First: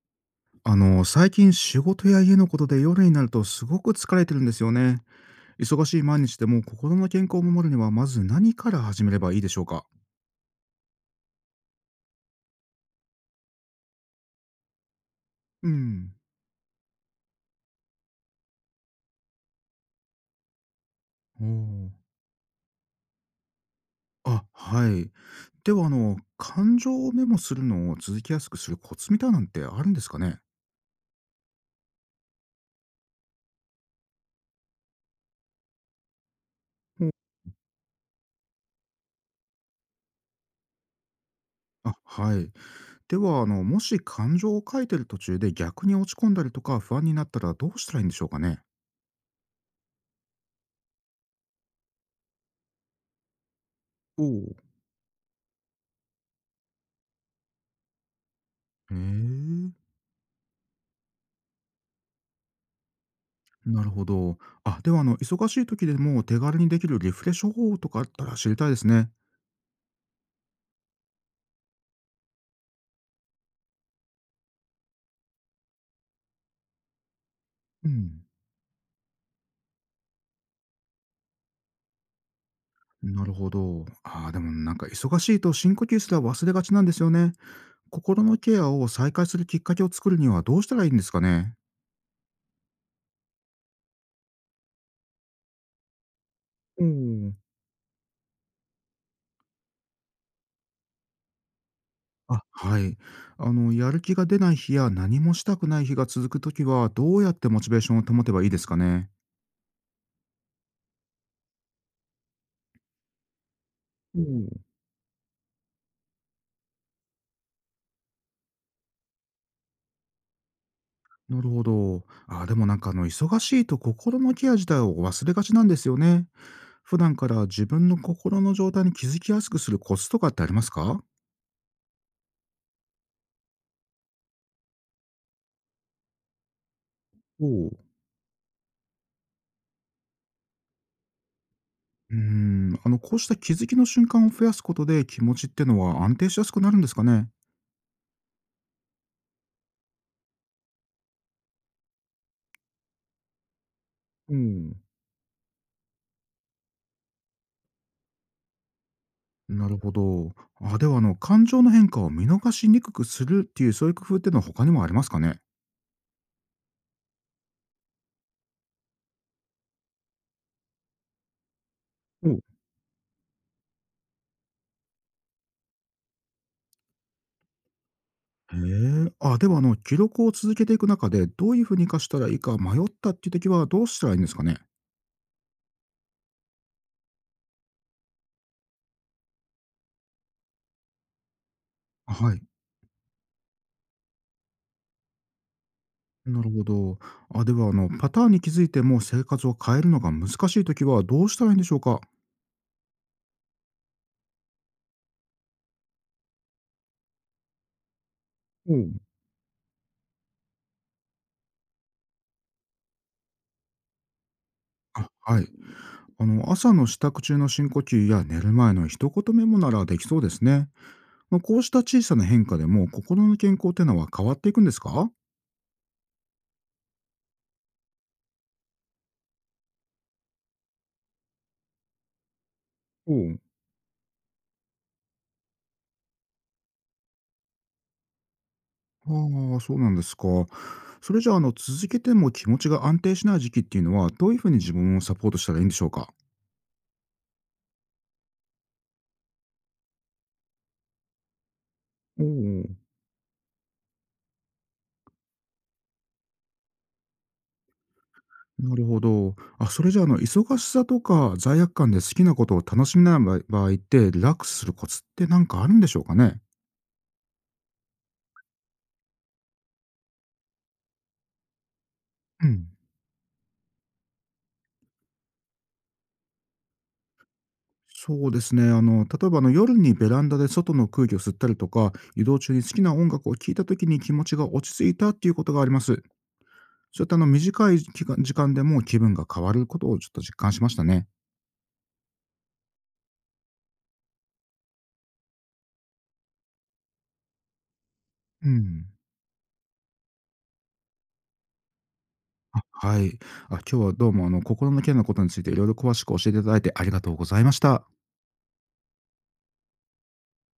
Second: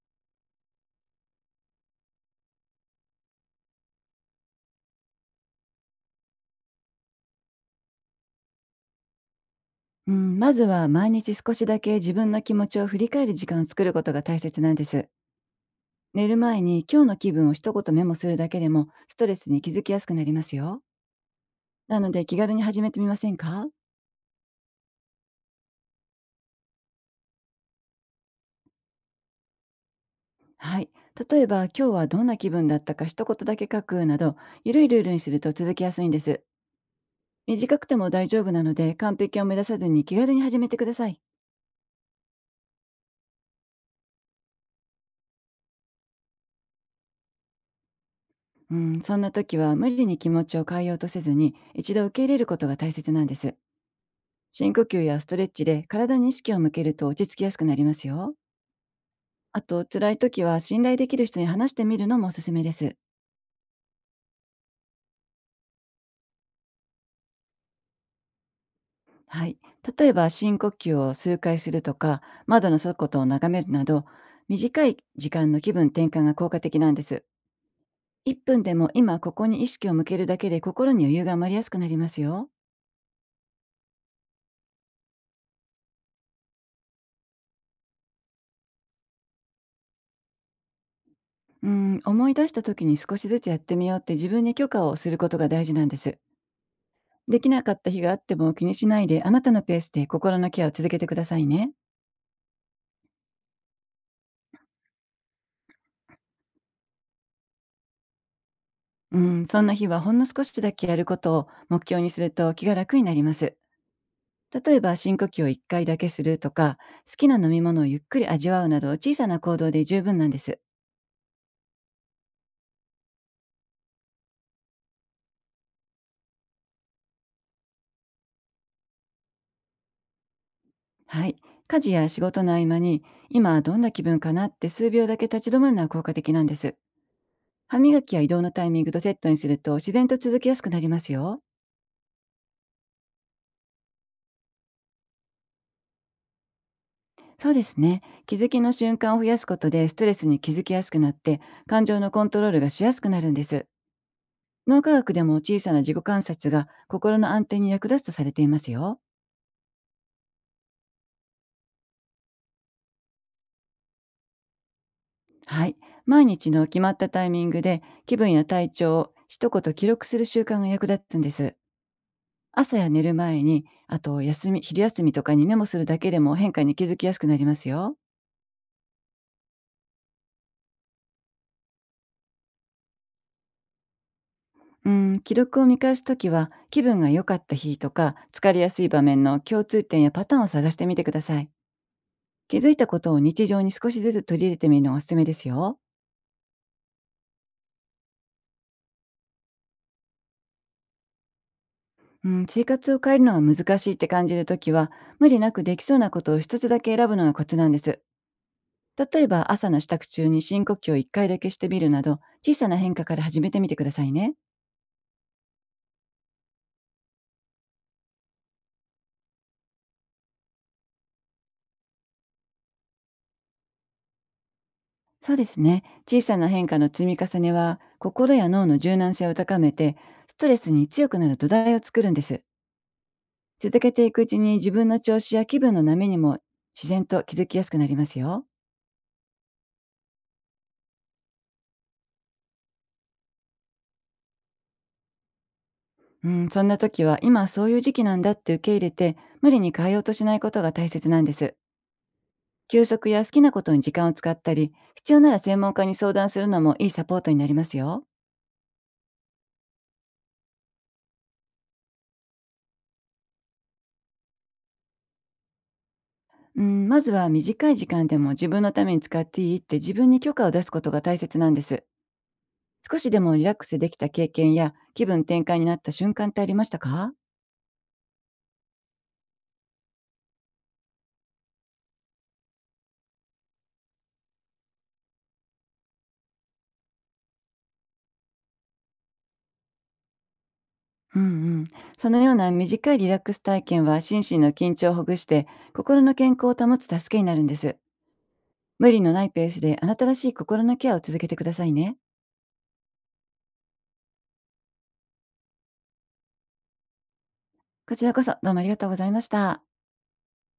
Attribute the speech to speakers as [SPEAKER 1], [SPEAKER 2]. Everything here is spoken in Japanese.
[SPEAKER 1] 最近仕事や家のことで夜になるとすごく疲れてるんですよね。忙しい毎日でも心の健康を守るにはまず何から始めればいいでしょうか？
[SPEAKER 2] うん、まずは毎日少しだけ自分の気持ちを振り返る時間を作ることが大切なんです。
[SPEAKER 1] うん。
[SPEAKER 2] 寝る前に今日の気分を一言メモするだけでもストレスに気づきやすくなりますよ。
[SPEAKER 1] おー。
[SPEAKER 2] なので気軽に始めてみませんか？
[SPEAKER 1] あ、はい。では、感情をメモするのを続きやすくするコツみたいなんてあるんですかね？
[SPEAKER 2] はい。例えば今日はどんな気分だったか一言だけ書くなど、ゆるいルールにすると続きやすいんです。
[SPEAKER 1] お。
[SPEAKER 2] 短くても大丈夫なので完璧を目指さずに気軽に始めてください。
[SPEAKER 1] あ、はい。では、もし感情を書いてる途中で逆に落ち込んだりとか不安になったらどうしたらいいんでしょうかね？
[SPEAKER 2] うん、そんな時は無理に気持ちを変えようとせずに一度受け入れることが大切なんです。
[SPEAKER 1] おお
[SPEAKER 2] 深
[SPEAKER 1] ー。
[SPEAKER 2] 呼吸やストレッチで体に意識を向けると落ち着きやすくなりますよ。
[SPEAKER 1] へ
[SPEAKER 2] あ
[SPEAKER 1] え。
[SPEAKER 2] と、辛い時は信頼できる人に話してみるのもおすすめです。
[SPEAKER 1] なるほど。あ、では忙しい時でも手軽にできるリフレッシュ方法とかあったら知りたいですね。
[SPEAKER 2] はい。例えば、深呼吸を数回するとか、窓の外を眺めるなど、短い時間の気分転換が効果的なんです。
[SPEAKER 1] うん。
[SPEAKER 2] 1分でも今ここに意識を向けるだけで心に余裕が生まれやすくなりますよ。
[SPEAKER 1] なるほど。ああ、でもなんか忙しいと深呼吸すら忘れがちなんですよね。心のケアを再開するきっかけを作るにはどうしたらいいんですかね。
[SPEAKER 2] うん、思い出した時に少しずつやってみようって自分に許可をすることが大事なんです。
[SPEAKER 1] おー。
[SPEAKER 2] できなかった日があっても気にしないであなたのペースで心のケアを続けてくださいね。
[SPEAKER 1] あ、はい。やる気が出ない日や何もしたくない日が続く時は、どうやってモチベーションを保てばいいですかね。
[SPEAKER 2] うん、そんな日はほんの少しだけやることを目標にすると気が楽になります。
[SPEAKER 1] おー。
[SPEAKER 2] 例えば深呼吸を1回だけするとか、好きな飲み物をゆっくり味わうなど小さな行動で十分なんです。
[SPEAKER 1] なるほど。あーでもなんか忙しいと心のケア自体を忘れがちなんですよね。普段から自分の心の状態に気づきやすくするコツとかってありますか？
[SPEAKER 2] はい。家事や仕事の合間に、今どんな気分かなって数秒だけ立ち止まるのは効果的なんです。
[SPEAKER 1] おう。
[SPEAKER 2] 歯磨きや移動のタイミングとセットにすると自然と続きやすくなりますよ。
[SPEAKER 1] うーん、こうした気づきの瞬間を増やすことで気持ちってのは安定しやすくなるんですかね？
[SPEAKER 2] そうですね。気づきの瞬間を増やすことでストレスに気づきやすくなって、感情のコントロールがしやすくなるんです。
[SPEAKER 1] うん。
[SPEAKER 2] 脳科学でも小さな自己観察が心の安定に役立つとされていますよ。
[SPEAKER 1] なるほど。あ、では感情の変化を見逃しにくくするっていう、そういう工夫っていうのは他にもありますかね？
[SPEAKER 2] はい。毎日の決まったタイミングで気分や体調を一言記録する習慣が役立つんです。
[SPEAKER 1] おう。
[SPEAKER 2] 朝や寝る前に、あと休み、昼休みとかにメモするだけでも変化に気づきやすくなりますよ。
[SPEAKER 1] へえ。あ、では記録を続けていく中で、どういうふうに活かしたらいいか迷ったっていう時はどうしたらいいんですかね？
[SPEAKER 2] うん、記録を見返すときは気分が良かった日とか疲れやすい場面の共通点やパターンを探してみてください。
[SPEAKER 1] はい。
[SPEAKER 2] 気づいたことを日常に少しずつ取り入れてみるのがおすすめですよ。
[SPEAKER 1] なるほど。あ、では、パターンに気づいても生活を変えるのが難しいときはどうしたらいいんでしょうか？
[SPEAKER 2] うん、生活を変えるのが難しいって感じるときは、無理なくできそうなことを一つだけ選ぶのがコツなんです。
[SPEAKER 1] おう。
[SPEAKER 2] 例えば、朝の支度中に深呼吸を一回だけしてみるなど、小さな変化から始めてみてくださいね。
[SPEAKER 1] あ、はい。朝の支度中の深呼吸や寝る前の一言メモならできそうですね。まあ、こうした小さな変化でも心の健康ってのは変わっていくんですか？
[SPEAKER 2] そうですね。小さな変化の積み重ねは、心や脳の柔軟性を高めて、ストレスに強くなる土台を作るんです。
[SPEAKER 1] おう。
[SPEAKER 2] 続けていくうちに自分の調子や気分の波にも自然と気づきやすくなりますよ。
[SPEAKER 1] ああ、そうなんですか。それじゃあ、続けても気持ちが安定しない時期っていうのは、どういうふうに自分をサポートしたらいいんでしょうか？
[SPEAKER 2] うん、そんな時は今そういう時期なんだって受け入れて、無理に変えようとしないことが大切なんです。
[SPEAKER 1] おう。
[SPEAKER 2] 休息や好きなことに時間を使ったり、必要なら専門家に相談するのもいいサポートになりますよ。
[SPEAKER 1] なるほど。あ、それじゃあ、忙しさとか罪悪感で好きなことを楽しめない場合って、リラックスするコツってなんかあるんでしょうかね？
[SPEAKER 2] うん、まずは短い時間でも自分のために使っていいって自分に許可を出すことが大切なんです。
[SPEAKER 1] うん。
[SPEAKER 2] 少しでもリラックスできた経験や気分転換になった瞬間ってありましたか？
[SPEAKER 1] そうですね。例えば、夜にベランダで外の空気を吸ったりとか、移動中に好きな音楽を聴いた時に気持ちが落ち着いたっていうことがあります。そういった、短い時間でも気分が変わることをちょっと実感しましたね。
[SPEAKER 2] うんうん。そのような短いリラックス体験は心身の緊張をほぐして心の健康を保つ助けになるんです。
[SPEAKER 1] うん。
[SPEAKER 2] 無理のないペースであなたらしい心のケアを続けてくださいね。
[SPEAKER 1] あ、はい。あ、今日はどうも、心のケアのことについて色々詳しく教えていただいてありがとうございました。
[SPEAKER 2] こちらこそどうもありがとうございました。